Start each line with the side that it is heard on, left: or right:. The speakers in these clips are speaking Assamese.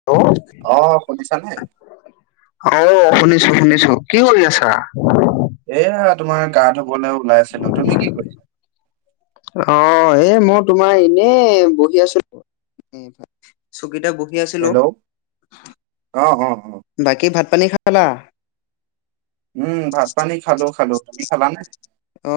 left: হেল্ল',
right: অ, শুনিছা নাই?
left: অ, শুনিছো - শুনিছো কি কৰি আছা?
right: এয়া তোমাৰ গাঁত সকলে ওলাই আছিলো তুমি কি কৰিছা?
left: অ, এ মই তোমাৰ এনে বহি আছো চকীত ব
right: হেল্ল', অ', অ', অ',
left: বাকী ভাত পানী খালা?
right: উম, ভাত পানী খালো - খালো। তুমি খালা নে?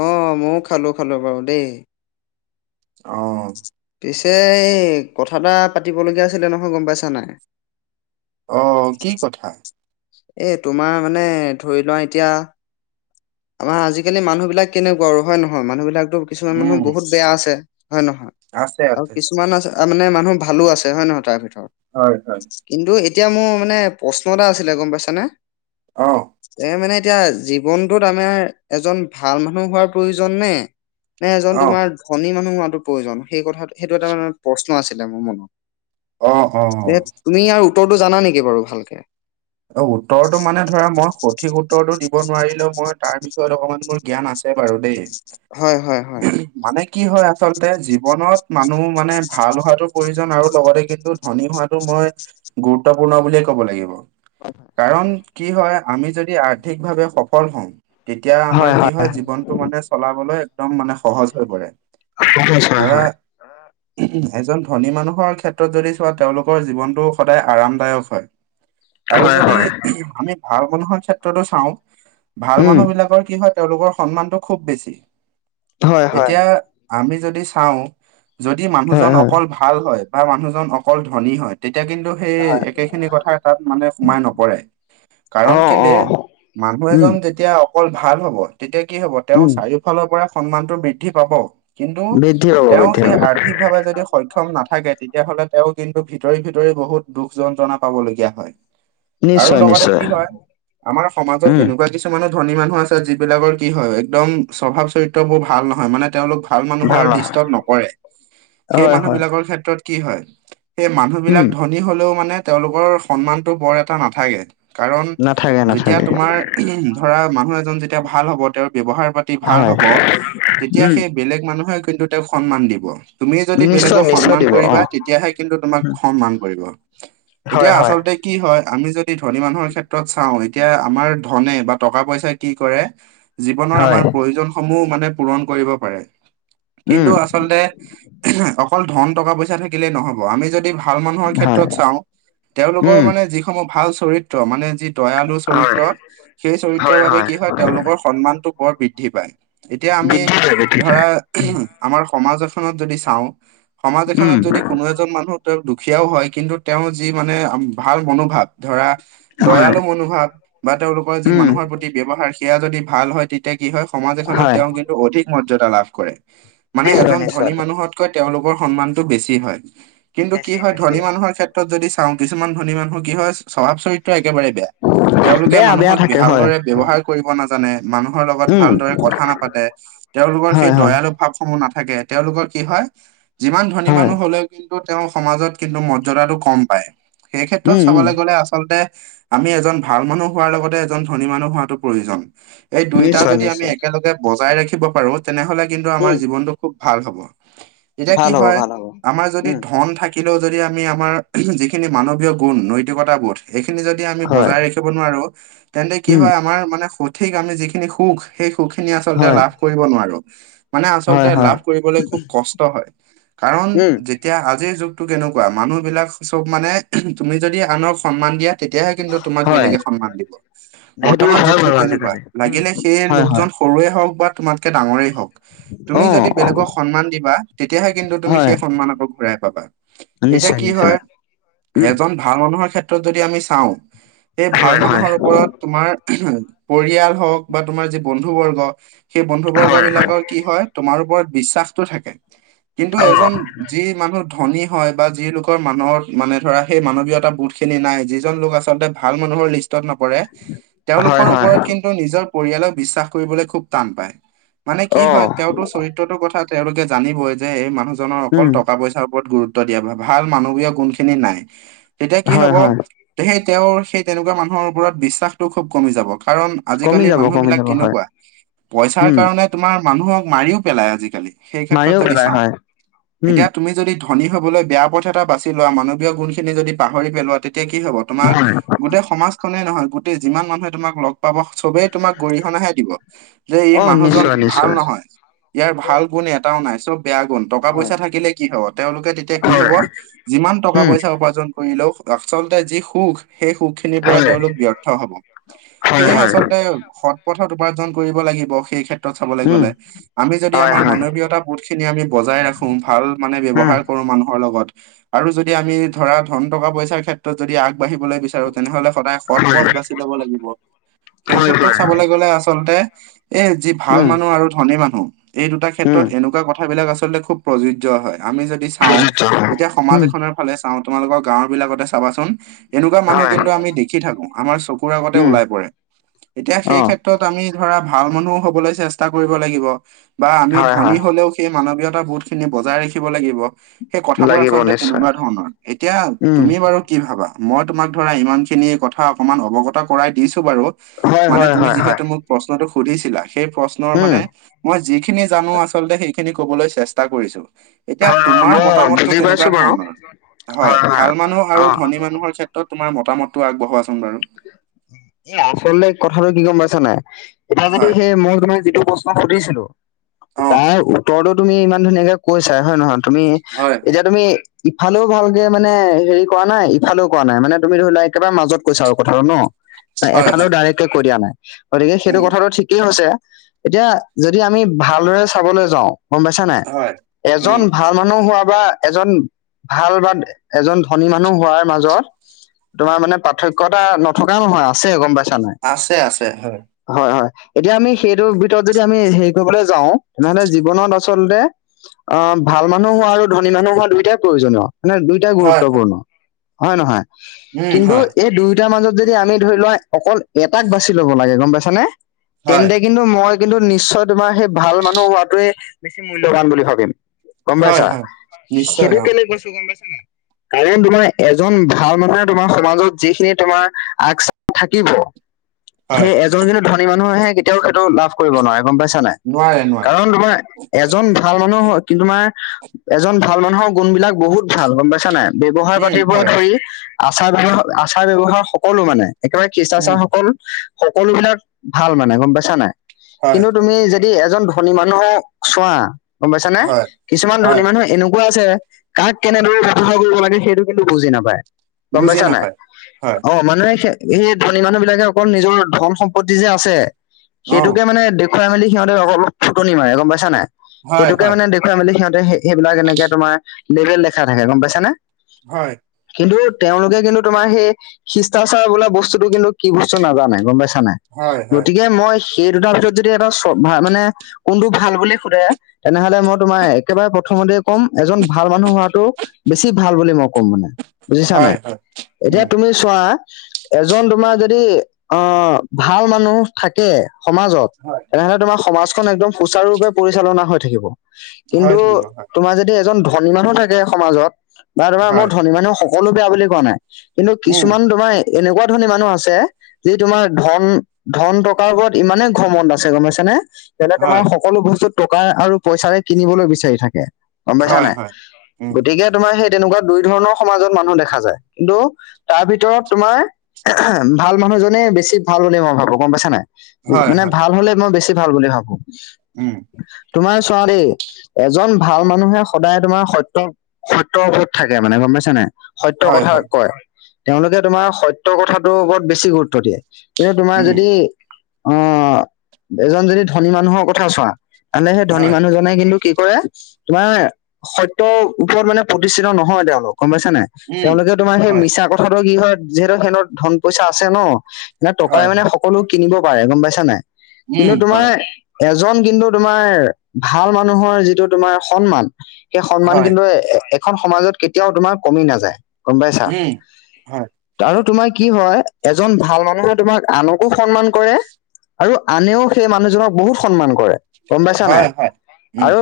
left: অ, ময়ও খালো-খালো বাৰু দেই।
right: অ
left: এ এই কথা এটা পাতিবলগীয়া আছিলে নহয় গম পাইছা নাই।
right: অ, কি কথা?
left: এ তোমাৰ মানে ধৰি লোৱা এতিয়া আমাৰ আজিকালি মানুহ বিলাক কেনেকুৱা আৰু হয় নহয় মানুহ বিলাকতো কিছুমান মানুহ
right: উম
left: বহুত বেয়া আছে হয় নহয়
right: আছে
left: আৰু
right: আছে
left: কিছুমান আছে তাৰ মানে মানুহ ভালো আছে হয় নহয় তাৰ ভিতৰত
right: হয়-হয়।
left: কিন্তু এতিয়া মোৰ মানে প্ৰশ্ন এটা আছিলে গম পাইছানে?
right: অ',
left: এ মানে এতিয়া জীৱনটোত আমাৰ এজন ভাল মানুহ হোৱাৰ প্ৰয়োজন নে নে এজন
right: অ
left: তোমাৰ ধনী মানুহ হোৱাটো প্ৰয়োজন সেই কথা সেইটো এটা মানে প্ৰশ্ন আছিলে মোৰ মনত?
right: অ', অ',
left: এ তুমি ইয়াৰ উত্তৰটো জানা নেকি বাৰু ভালকে?
right: অ, উত্তৰটো মানে ধৰা মই সঠিক উত্তৰটো দিব নোৱাৰিলেও মই তাৰ বিষয়ত অকণমান মোৰ জ্ঞান আছে বাৰু দেই।
left: হয়-হয়-হয়।
right: মানে কি হয় আচলতে জীৱনত মানুহ মানে ভাল হোৱাটো প্ৰয়োজন আৰু লগতে কিন্তু শনি হোৱাটো মই গুৰুত্বপূৰ্ণ বুলিয়ে ক'ব লাগিব।
left: [inaudible]
right: কাৰণ কি হয় আমি যদি আৰ্থিকভাৱে সফল হওঁ তেতিয়া আমাৰ কি হয় জীৱন টো মানে চলাবলৈ একদম মানে সহজ হৈ পৰে
left: নিশ্চয়
right: ধৰা
left: হয়।
right: এজন ধনী মানুহৰ ক্ষেত্ৰত যদি চোৱা তেওঁলোকৰ জীৱনটো সদায় আৰামদায়ক হয়। আৰু যদি আমি ভাল মানুহৰ ক্ষেত্ৰতো চাও কাও ভাল
left: উম
right: মানুহ বিলাকৰ কি হয় তেওঁলোকৰ সন্মানটো খুব বেছি
left: হয় হয়
right: এতিয়া আমি যদি চাও। যদি
left: হয়
right: মানুহজন
left: হয়
right: অকল ভাল হয় বা মানুহজন অকল ধনী হয় তেতিয়া কিন্তু সেই একেখিনি কথাই তাত মানে সোমাই নপৰে
left: অ
right: কাৰণ
left: অ
right: কেলে মানুহ
left: উম
right: এজন যেতিয়া অকল ভাল হব তেতিয়া কি হব তেওঁ
left: উম।
right: চাৰিওফালৰ পৰা সন্মানটো বৃদ্ধি পাব, কিন্তু
left: বৃদ্ধি পাব
right: তেওঁ
left: বৃদ্ধি
right: সেই
left: পাব
right: আৰ্থিক সঠিকভাৱে যদি সক্ষম নাথাকে তেতিয়াহ'লে তেওঁ কিন্তু ভিতৰি ভিতৰি বহুত দুখ যন্ত্ৰণা পাবলগীয়া হয়। আৰু
left: নিশ্চয়
right: লগতে
left: নিশ্চয়।
right: কি হয় আমাৰ সমাজত
left: উম
right: এনেকুৱা কিছুমান মানে ধনী মানুহ আছে যিবিলাকৰ কি হয় একদম স্বভাৱ চৰিত্ৰবোৰ ভাল নহয় মানে তেওঁলোক ভাল মানুহৰ দৃষ্টত নপৰে সেই
left: হয় হয়
right: মানুহবিলাকৰ ক্ষেত্ৰত কি হয়? সেই মানুহবিলাক
left: উম।
right: ধনী হলেও মানে তেওঁলোকৰ সন্মানটো বৰ এটা নাথাকে। কাৰণ
left: নাথাকে
right: যেতিয়া
left: নাথাকে
right: তোমাৰ ধৰা মানুহ এজন যেতিয়া ভাল হ'ব তেওঁৰ ব্যৱহাৰ পাতি ভাল
left: হয়
right: হব, তেতিয়া
left: উম
right: সেই বেলেগ মানুহে কিন্তু তেওঁক সন্মান দিব। তুমি যদি
left: নিশ্চয়
right: বেলেগক
left: নিশ্চয়
right: সন্মান
left: দিব অ।
right: কৰিবা তেতিয়াহে কিন্তু তোমাক সন্মান কৰিব। এতিয়া
left: হয় হয়।
right: আচলতে কি হয় আমি যদি ধনী মানুহৰ ক্ষেত্ৰত চাও এতিয়া আমাৰ ধনে বা টকা পইচা কি কৰে জীৱনৰ
left: হয়
right: আমাৰ প্ৰয়োজনসমূহ মানে পূৰণ কৰিব পাৰে, কিন্তু
left: উম
right: আ আচলতে অকল ধন টকা-পইচা থাকিলেই নহব আমি যদি ভাল মানুহৰ
left: হয়
right: ক্ষেত্ৰত চাঁও তেওঁলোক
left: উম
right: যিসমূহ ভাল চৰিত্ৰ মানে যি দয়ালু
left: হয়
right: চৰিত্ৰ সেই চৰিত্ৰৰ বাবে কি হয় তেওঁলোকৰ সন্মানটো বৰ বৃদ্ধি পায় এতিয়া আমি
left: বৃদ্ধি পায় বৃদ্ধি
right: ধৰা
left: পায়
right: আমাৰ সমাজ এখনত যদি চাওঁ সমাজ
left: উম
right: এখনত যদি কোনো এজন এজন মানুহ তেওঁ দুখীয়াও হয় কিন্তু তেওঁ যি মানে ভাল মনোভাৱ ধৰা
left: হয়
right: দয়ালু মনোভাৱ বা তেওঁলোকৰ যি
left: উম
right: মানুহৰ প্ৰতি ব্যৱহাৰ সেয়া যদি ভাল হয় তে তেতিয়া কি হয় সমাজ এখনত
left: হয়
right: তেওঁ কিন্তু অধিক মৰ্যাদা লাভ কৰে, মানে
left: নিশ্চয়
right: এজন
left: নিশ্চয়
right: ধনী মানুহত কৈ তেওঁলোকৰ সন্মানটো বেছি হয় কিন্তু কি
left: বেছি
right: হয়
left: বেছি
right: ধনী মানুহৰ ক্ষেত্ৰত যদি চাওঁ কিছুমান ধনী মানুহৰ কি হয় স্বভাৱ চৰিত্ৰ একেবাৰে বেয়া। তেওঁলোকে
left: বেয়া বেয়া
right: মানুহক
left: থাকে হয়
right: ভালদৰে ব্যৱহাৰ কৰিব নাজানে মানুহৰ লগত
left: উম
right: ভালদৰে কথা নাপাতে তেওঁলোকৰ
left: হয়
right: সেই
left: হয়
right: দয়ালু ভাৱসমূহ নাথাকে তেওঁলোকৰ কি হয়, যিমান ধনী
left: হয়
right: মানুহ হলেও তেওঁৰ সমাজত কিন্তু মৰ্যদাটো কম পায় সেই ক্ষেত্ৰত
left: উম উম
right: চাবলৈ গ'লে আচলতে আমি এজন ভাল মানুহ হোৱাৰ লগতে এজন ধনী মানুহ হোৱাটো প্ৰয়োজন, এই দুইটা
left: নিশ্চয়
right: যদি আমি
left: নিশ্চয়
right: একেলগে বজাই ৰাখিব পাৰো তেনেহ'লে কিন্তু আমাৰ
left: উম
right: জীৱনটো খুব ভাল হ'ব। এতিয়া কি
left: ভাল হ'ব
right: হয়
left: ভাল হ'ব
right: আমাৰ যদি
left: উম
right: ধন থাকে লেওঁ যদি আমি আমাৰ যিখিন মানবীয় গুণ নৈতিকতাবোধ সেইখিনি যদি আমি
left: হয়
right: বজাই ৰাখিব নোৱাৰো তেন্তে কি
left: উম
right: হয় আমাৰ মানে সঠিক আমি যিখিনি সুখ সেই সুখখিনি আচলতে
left: হয়
right: লাভ কৰিব নোৱাৰো মানে
left: হয়
right: আচলতে
left: হয়
right: লাভ কৰিবলৈ খুব কষ্ট হয়, কাৰণ
left: উম
right: যে তিয়া আজিৰ যুগটো কেনেকুৱা মানুহবিলাক চব মানে তুমি যদি আনক সন্মান দিয়া তেতিয়াহে কিন্তু তোমাক
left: হয়
right: বেলেগে সন্মান দিব।
left: সেইটো
right: বৰ্তমান
left: হয়
right: যুগটো
left: বাৰু
right: তেনেকুৱা
left: আজিকালি উম
right: লাগিলে সেই
left: হয় হয়
right: লোকজন সৰুৱে হওঁক বা তোমাতকে ডাঙৰেই হওঁক। তুমি
left: অ
right: যদি বেলেগক সন্মান দিবা তেতিয়াহে কিন্তু তুমি
left: হয়
right: সেই সন্মান আকৌ ঘূৰাই পাবা। এতিয়া
left: নিশ্চয়
right: কি
left: নিশ্চয়।
right: হয়
left: উম
right: এজন ভাল মানুহৰ ক্ষেত্ৰত যদি আমি চাওঁ, সেই ভাল
left: হয় হয়
right: মানুহৰ ওপৰত তোমাৰ পৰিয়াল হওঁক বা তোমাৰ যি বন্ধুবৰ্গ সেই
left: হয়
right: বন্ধুবৰ্গবিলাকৰ কি হয় তোমাৰ ওপৰত বিশ্বাসটো থাকে কিন্তু
left: অ
right: এজন যি মানুহ ধনী হয় বা যি লোকৰ মানুহৰ মানে ধৰা সেই মানৱীয়তা বোধখিনি নাই যিজন লোকৰ আচলতে ভাল মানুহৰ লিষ্ট ত নপৰে
left: হয়
right: তেওঁলোকৰ
left: হয়
right: ওপৰত কিন্তু নিজৰ পৰিয়ালক বিশ্বাস কৰিবলৈ খুব টান পায়। মানে কি হয়,
left: অ',
right: তেওঁতো চৰিত্ৰতোৰ কথা তেওঁলোকে জানিবই যে এই মানুহজনৰ অকল
left: উম,
right: টকা- পইচাৰ ওপৰত গুৰুত্ব। গুৰুত্ব দিয়ে বা ভাল মানবীয় গুণখিনি নাই তেতিয়া কি
left: হয়,
right: হ'ব
left: হয়,
right: সেই তেওঁৰ সেই তেনেকুৱা মানুহৰ ওপৰত বিশ্বাসটো খুব কমি যাব কাৰণ
left: কমি
right: আজিকালি
left: যাব, কমি
right: মানুহবিলাক
left: যাব, হয়,
right: কেনেকুৱা পইচাৰ
left: উম,
right: কাৰণে তোমাৰ মানুহক মাৰিও পেলাই আজিকালি। সেই ক্ষেত্ৰত
left: মাৰিও
right: যদি
left: পেলাই
right: চাওঁ
left: হয়, উম,
right: এতিয়া তুমি যদি ধনী হবলৈ বেয়া পথ এটা বাছি লোৱা, মানৱীয় গুণ খিনি যদি পাহৰি পেলোৱা তেতিয়া কি হ'ব তোমাৰ
left: হয়,
right: গোটেই সমাজখনেই নহয়, গোটেই যিমান মানুহে তোমাক লগ পাব চবেই তোমাক গৰিহণাহে দিব যে ই
left: অ',
right: মানুহজন
left: নিশ্চয়,
right: ভাল
left: নিশ্চয়,
right: নহয়। ইয়াৰ ভাল গুণ এটাও নাই, চব বেয়া গুণ। টকা
left: হয়,
right: -পইচা থাকিলে কি হব তেওঁলোকে তেতিয়া কি
left: হয়,
right: হব যিমান টকা -
left: উম,
right: পইছা উপাৰ্জন কৰিলেও আচলতে যি সুখ সেই সুখ খিনিৰ পৰা
left: হয়,
right: তেওঁলোক ব্যৰ্থ হব
left: হয়,
right: সেয়ে
left: হয়,
right: আচলতে সৎ পথত উপাৰ্জন কৰিব লাগিব, সেই ক্ষেত্ৰত চাবলৈ
left: উম,
right: গ'লে। আমি যদি
left: হয়,
right: আমাৰ
left: হয়,
right: মানৱীয়তা বহুত খিনি আমি বজাই ৰাখো ভাল মানে
left: উম,
right: ব্যৱহাৰ কৰো মানুহৰ লগত আৰু যদি আমি ধৰা ধন- টকা পইচাৰ ক্ষেত্ৰত যদি আগবাঢ়িবলৈ বিচাৰো তেনেহ'লে সদায় সৎ
left: হয়,
right: পথ বাচ লব লাগিব। সেই
left: হয়,
right: ক্ষেত্ৰত
left: হয়,
right: চাবলৈ গ'লে আচলতে এ যি ভাল
left: উম,
right: মানুহ আৰু ধনী মানুহ এই দুটা
left: উম,
right: ক্ষেত্ৰত এনেকুৱা কথাবিলাক আচলতে খুব প্ৰযোজ্য হয় আমি যদি চাওঁ
left: প্ৰযোজ্য হয়,
right: এতিয়া সমাজ
left: উম,
right: এখনৰ ফালে চাওঁ তোমালোকৰ গাঁওৰ বিলাকতে চাবাচোন এনেকুৱা মানুহ
left: হয়,
right: কিন্তু আমি দেখি থাকো আমাৰ চকুৰ আগতে
left: উম,
right: ওলাই পৰে এতিয়া সেই
left: অ',
right: ক্ষেত্ৰ ত, আমি ধৰা ভাল মানুহ হ'বলৈ চেষ্টা কৰিব লাগিব বা আমি
left: হয়,
right: ধনী
left: হয়,
right: হ'লেও সেই মানৱীয়তা বোধ খিনি বজাই ৰাখিব লাগিব। সেই কথাবোৰ
left: লাগিব
right: আচলতে
left: নিশ্চয়,
right: তেনেকুৱা ধৰ ণৰ, এতিয়া
left: উম,
right: তুমি বাৰু কি ভাবা মই তোমাক ধৰা ইমান খিনি কথা অকমান অৱগত কৰাই দিছো বাৰু।
left: হয়,
right: মানে
left: হয়,
right: তুমি
left: হয়, হয়,
right: যিহেতু মোক প্ৰশ্নটো সুধিছিলা, সেই প্ৰশ্নৰ
left: উম,
right: মানে মই যিখিনি জানো আচলতে সেইখিনি কবলৈ চেষ্টা কৰিছো। এতিয়া
left: হয়, হয়,
right: তোমাৰ
left: মই
right: মতামতটো
left: বুজি
right: কেনেকুৱা
left: পাইছো বাৰু,
right: ধৰণৰ? হয়, ভাল মানুহ আৰু
left: অ',
right: ধনী মানুহৰ ক্ষেত্ৰত তোমাৰ মতামতটো আগবঢ়োৱাচোন বাৰু?
left: এ! আচলতে কথাটো কি গম পাইছা নাই এতিয়া যদি
right: হয়
left: সেই মই তোমাৰ যিটো বস্তু মই সুধিছিলোঁ
right: অ
left: তাৰ উত্তৰটো তুমি ইমান ধুনীয়াকে কৈছাই হয় নহয় তুমি
right: হয় হয়
left: এতিয়া তুমি ইফালেও ভালকে মানে হেৰি কৰা নাই ইফালেও কৰা নাই মানে তুমি ধৰি লোৱা একেবাৰে মাজত কৈছা আৰু। কথাটো ন,
right: হয়
left: এফালেও
right: হয়
left: ডাইৰেক্টকে কৈ দিয়া নাই, গতিকে সেইটো
right: উম
left: কথাটো ঠিকেই হৈছে। এতিয়া যদি আমি ভালদৰে চাবলৈ যাওঁ গম পাইছা নাই
right: হয়
left: এজন
right: উম
left: ভাল মানুহ হোৱা বা এজন ভাল বা এজন ধনী মানুহ হোৱাৰ মাজত তোমাৰ মানে পাৰ্থক্য এটা নথকা নহয় আছে গম পাইছা নাই?
right: আছে আছে হয়
left: হয়, হয়। এতিয়া আমি সেইটোৰ ভিতৰত যদি আমি হেৰি কৰিবলৈ যাওঁ তেনেহলে জীৱনত আচলতে অ' ভাল মানুহ হোৱা আৰু ধনী মানুহ হোৱা দুইটাই প্ৰয়োজনীয় মানে দুইটাই
right: হয় হয়
left: গুৰুত্বপূৰ্ণ। হয় নহয়
right: উম
left: কিন্তু
right: হয়
left: এই দুয়োটাৰ মাজত যদি আমি ধৰি লোৱা অকল এটাক বাচি ল'ব লাগে গম পাইছানে।
right: হয়
left: তেন্তে কিন্তু মই কিন্তু নিশ্চয় তোমাৰ সেই ভাল মানুহ হোৱাটোৱে বেছি মূল্যবান বুলি ভাবিম। গম
right: হয়
left: পাইছা
right: হয় নিশ্চয়
left: সেইটো
right: অ
left: কেলে কৈছো গম পাইছা নাই? কাৰণ তোমাৰ এজন ভাল মানুহে তোমাৰ সমাজত যিখিনি তোমাৰ আগ চাপি থাকিব
right: হয়
left: সেই এ যোনখিনি ধনী মানুহ আহে কেতিয়াও এইটো লাভ কৰিব নোৱাৰে গম পাইছা নাই
right: নোৱাৰে নোৱাৰে
left: কাৰণ তোমাৰ এজন ভাল মানুহ কিন্তুমাৰ এজন ভাল মানুহৰ গুণ বিলাক বহুত ভাল গম পাইছা নাই। ব্যৱহাৰ
right: উম
left: পাতিৰ পৰা
right: হয়
left: ধৰি আচাৰ -ব্যৱহ, আচাৰ- ব্যৱহাৰ সকলো মানে একেবাৰে।
right: উম
left: শিষ্টাচাৰ সকল সকলো বিলাক ভাল মানে গম পাইচা নাই
right: হয়
left: কিন্তু তুমি যেদ দি এজন ধনী মানুহক চোৱা গম পাইছানে,
right: হয়
left: কিছুমান ধনী
right: হয়
left: মানুহ এনকুৱা আছে। কাক কেনেদৰে ব্যৱহাৰ কৰিব লাগে সেইটো কিন্তু বুজি নাপায়।
right: বুজি নাপায়। হয়
left: অ‌' মানুহে সে সেই ধনী মানুহ বিলাকে অকল নিজৰ ধন সম্পত্তি যে আছে।
right: অ
left: সেইটোকে মানে দেখুৱাই মেলি সিহঁতে অলপ ফুটনি মাৰে গম পাইছা নাই
right: হয়
left: সেইটোকে
right: হয়
left: মানে দে খুৱাই মেলি সিহঁতে সে সেইবিলাক এনেকে তোমাৰ লেভেল দেখা থাকে গম পাইছা নে।
right: হয়।
left: কিন্তু তেওঁলোকে কিন্তু তোমাৰ সেই শিষ্টাচাৰ বোলা বস্তুটো কিন্তু কি বস্তু নাজানে গম পাইছা নাই।
right: হয় হয়
left: গতিকে মই সেই দুটাৰ ভিতৰত যদি এটা চভাব মানে কোনটো ভাল বুলি সোধে তেনেহ'লে মই তোমাৰ একেবাৰে প্ৰথমতে কম এজন ভাল মানুহ হোৱাটো বেছি ভাল বুলি মই ক'ম মানে। বুজিছা নাই।
right: হয় হয়।
left: এতিয়া
right: উম
left: তুমি চোৱা এজন তোমাৰ যদি অঁহ ভাল মানুহ থাকে সমাজত
right: হয়
left: তেনেহ'লে তোমাৰ সমাজখন একদম সুচাৰুৰূপে পৰিচালনা হৈ থাকিব।
right: হয়
left: কিন্তু
right: থাকিব হয়
left: তোমাৰ যদি এজন ধনী মানুহ থাকে সমাজত বা তোমাৰ
right: হয়
left: মোৰ ধনী মানুহ সক সকলো বেয়া বুলি কোৱা নাই কিন্তু
right: উম
left: কিছুমান তোমাৰ এনেকুৱা ধণী মানুহ আছে যি তোমাৰ ধন ধন টকাৰ উপৰত ইমানেই ঘমণত আছে গম পাইছে নে। সিহতে তোমাৰ
right: হয়
left: সকলো বস্তু টকাৰ আৰু পইচাৰে কিনিবলৈ বিচাৰি থাকে। গম পাইছা
right: হয়
left: নাই?
right: হয় উম
left: গতিকে তোমাৰ সেই তেনেকুৱা দুই ধৰণৰ সমাজত মানুহ দেখা যায়। কিন্তু তাৰ ভিতৰত তোমাৰ এহে ভাল মানুহজনেই বেছি ভাল বুলি মই ভাবো গম পাইছা নাই।
right: হয়
left: মানে
right: হয়
left: ভাল হ'লে মই বেছি ভাল বুলি ভাবোঁ।
right: উম।
left: তোমাৰ চোৱা দেই এজন ভাল মানুহে সদায় তোমাৰ সত্য সত্যৰ ওপৰত থাকে মানে গম পাইছে নাই। সত্য
right: হয়
left: কথা
right: হয়
left: কয়। তেওঁলোকে তোমাৰ সত্য কথাটোৰ ওপৰত বেছি গুৰুত্ব দিয়ে। কিন্তু তোমাৰ
right: উম
left: যদি অ' এজন যদি ধনী মানুহৰ কথা চোঁৱা। এনে সেই ধনী
right: হয়
left: মানুহজন। মানে কিন্তু কি কৰে তোমাৰ সত্যৰ ওপৰত মানে প্ৰতিষ্ঠিত নহয় তেওঁলোক গম পাইছা নাই?
right: উম
left: তেওঁলোকে তোমাৰ সেই
right: হয়
left: মিছা কথাটো কি হয় যিহেতু সেহঁতৰ ধন পইচা আছে ন না টকাই
right: হয়
left: মানে সকলো কিনিব পাৰে গম পাইছা নাই।
right: উম
left: কিন্তু তোমাৰ
right: হয়
left: এজন কিন্তু তোমাৰ ভাল মানুহৰ যিটো তোমাৰ সন্মান। সেই সন্মান
right: হয়
left: কিন্তু এখন সমাজত কেতিয়াও তোমাৰ কমি নাযায়। গম পাইছা?
right: উম হয়
left: আৰু তোমাৰ কি হয় এজন ভাল মানুহে তোমাক আনক কো সন্মান কৰে আৰু আনেও সেই মানুহজনক বহুত সন্মান কৰে। গম পাইছা নাই আৰু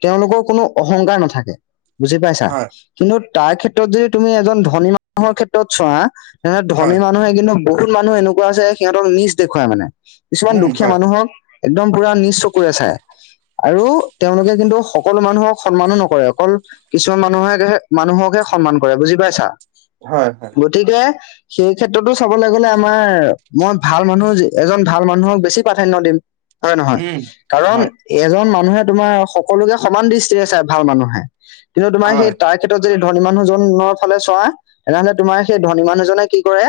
left: তেওঁলোকৰ কোনো অহংকাৰ নাথাকে। বুজি পাইছা? কিন্তু তাৰ ক্ষেত্ৰত যদি তুমি এজন ধনী মানুহৰ ক্ষেত্ৰত চোৱা। সিহঁতে ধনী মানুহে কিন্তু বহুত মানুহ এনেকুৱা আছে সিহঁতক নিচ দেখুৱাই মানে। কিছুমান দুখীয়া মানুহক একদম পুৰা নিচ চকুৰে চাই। আৰু তেওঁলোকে কিন্তু সকলো মানুহক সন্মানো নকৰে অকল কিছুমান মানুহে মানুহকহে সন্মান কৰে বুজি পাইছা।
right: হয় হয়।
left: গতিকে সেই ক্ষেত্ৰতো চাবলৈ গ'লে আমাৰ মই ভাল মানুহ এজন ভাল মানুহক বেছি প্ৰাধান্য দিম। হয় নহয় কাৰণ এজন মানুহে তোমাৰ সকলোকে সমান দৃষ্টিৰে চাই ভাল মানুহে কিন্তু তোমাৰ সেই তাৰ ক্ষেত্ৰত যদি ধনী মানুহজনৰ ফালে চোৱা তেনেহ'লে তোমাৰ সেই ধনী মানুহজনে কি কৰে।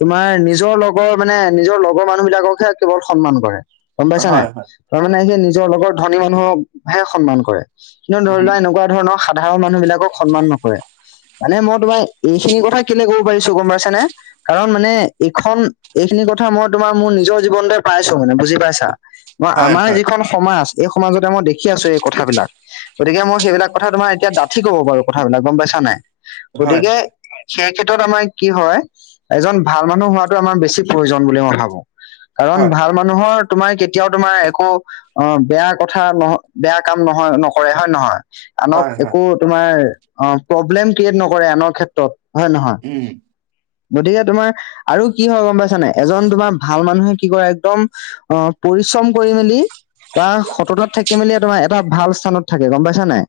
left: তোমাৰ নিজৰ লগৰ মানে নিজৰ লগৰ মানুহ বিলাককহে কেৱল সন্মান কৰে। গম পাইছা নাই তাৰ মানে সি নিজৰ লগৰ ধনী মানুহকহে সন্মান কৰে। কিন্তু ধৰি লোৱা এনেকুৱা ধৰণৰ সাধাৰণ মানুহ বিলাকক সন্মান নকৰে। মানে মই তোমাৰ এইখিনি কথা কেলে ক'ব পাৰিছো গম পাইছানে? কাৰণ মানে এইখন এইখিনি কথা মই তোমাৰ মোৰ নিজৰ জীৱনতে পাইছো মানে বুজি পাইছা। মই আমাৰ যিখন সমাজ এই সমাজতে মই দেখি আছো এই কথাবিলাক। গতিকে মই সেইবিলাক কথা তোমাৰ এতিয়া ডাঠি ক'ব পাৰো কথাবিলাক গম পাইছা নাই গতিকে সেই ক্ষেত্ৰত আমাৰ কি হয় এজন ভাল মানুহ হোৱাটো আমাৰ বেছি প্ৰয়োজন বুলি মই ভাবোঁ কাৰণ ভাল মানুহৰ তোমাৰ কেতিয়াও তোমাৰ একো অ বেয়া কথা নহ বেয়া কাম নহয় নকৰে হয় নে নহয়। আনক একো তোমাৰ অ প্ৰব্লেম ক্ৰিয়েট নকৰে আনৰ ক্ষেত্ৰত। হয় নহয়। গতিকে তোমাৰ আৰু কি হয় গম পাইছানে এজন তোমাৰ ভাল মানুহে কি কৰে একদম অ পৰিশ্ৰম কৰি মেলি বা সততাত থাকি মেলি তোমাৰ এটা ভাল স্থানত থাকে গম পাইছা নাই।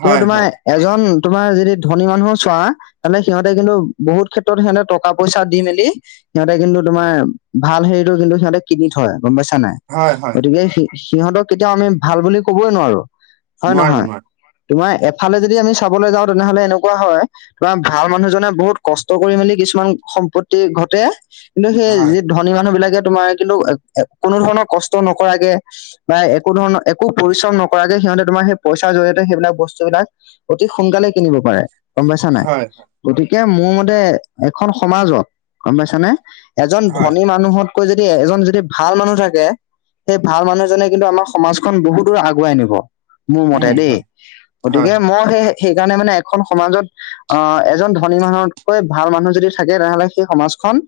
left: কিন্তু তোমাৰ এজন তোমাৰ যি যদি ধনী মানুহো চোৱা তেনে সিহঁতে কিন্তু বহুত ক্ষেত্ৰত সিহঁতে টকা পইচা দি মেলি সিহঁতে কিন্তু তোমাৰ ভাল হেৰিটো কিন্তু সিহঁতে কিনি থয় গম পাইছা নাই। গতিকে সিহঁতক কেতিয়াও আমি ভাল বুলি কবই নোৱাৰো হয় নহয়। তোমাৰ এফালে যদি আমি চাবলৈ যাওঁ তেনেহলে এনেকুৱা হয় ধৰা ভাল মানুহজনে বহুত কষ্ট কৰি মেলি কিছুমান সম্পত্তি ঘটে কিন্তু সেই যি ধ ধনী মানুহ বিলাকে তোমাৰ কিন্তু কোনো ধৰণৰ কষ্ট নকৰাকে বা একো ধৰণৰ একো পৰিশ্ৰম নকৰাকে সিহঁতে তোমাৰ সেই পইচাৰ জৰিয়তে সেইবিলাক বস্তুবিলাক অতি সোনকালে কিনিব পাৰে গম পাইছা নাই। গতিকে মোৰ মতে এখন সমাজত গম পাইছানে এজন ধনী মানুহত কৈ যদি এজন যদি ভাল মানুহ থাকে সেই ভাল মানুহজনে কিন্তু আমাৰ সমাজখন বহুত দূৰ আগুৱাই নিব। মোৰ মতে দেই গতিকে মই সেই সেইকাৰণে মানে এখন সমাজত আহ এজন ধনী মানুহতকৈ ভাল মানুহ যদি থাকে তেনেহলে সেই সমাজখন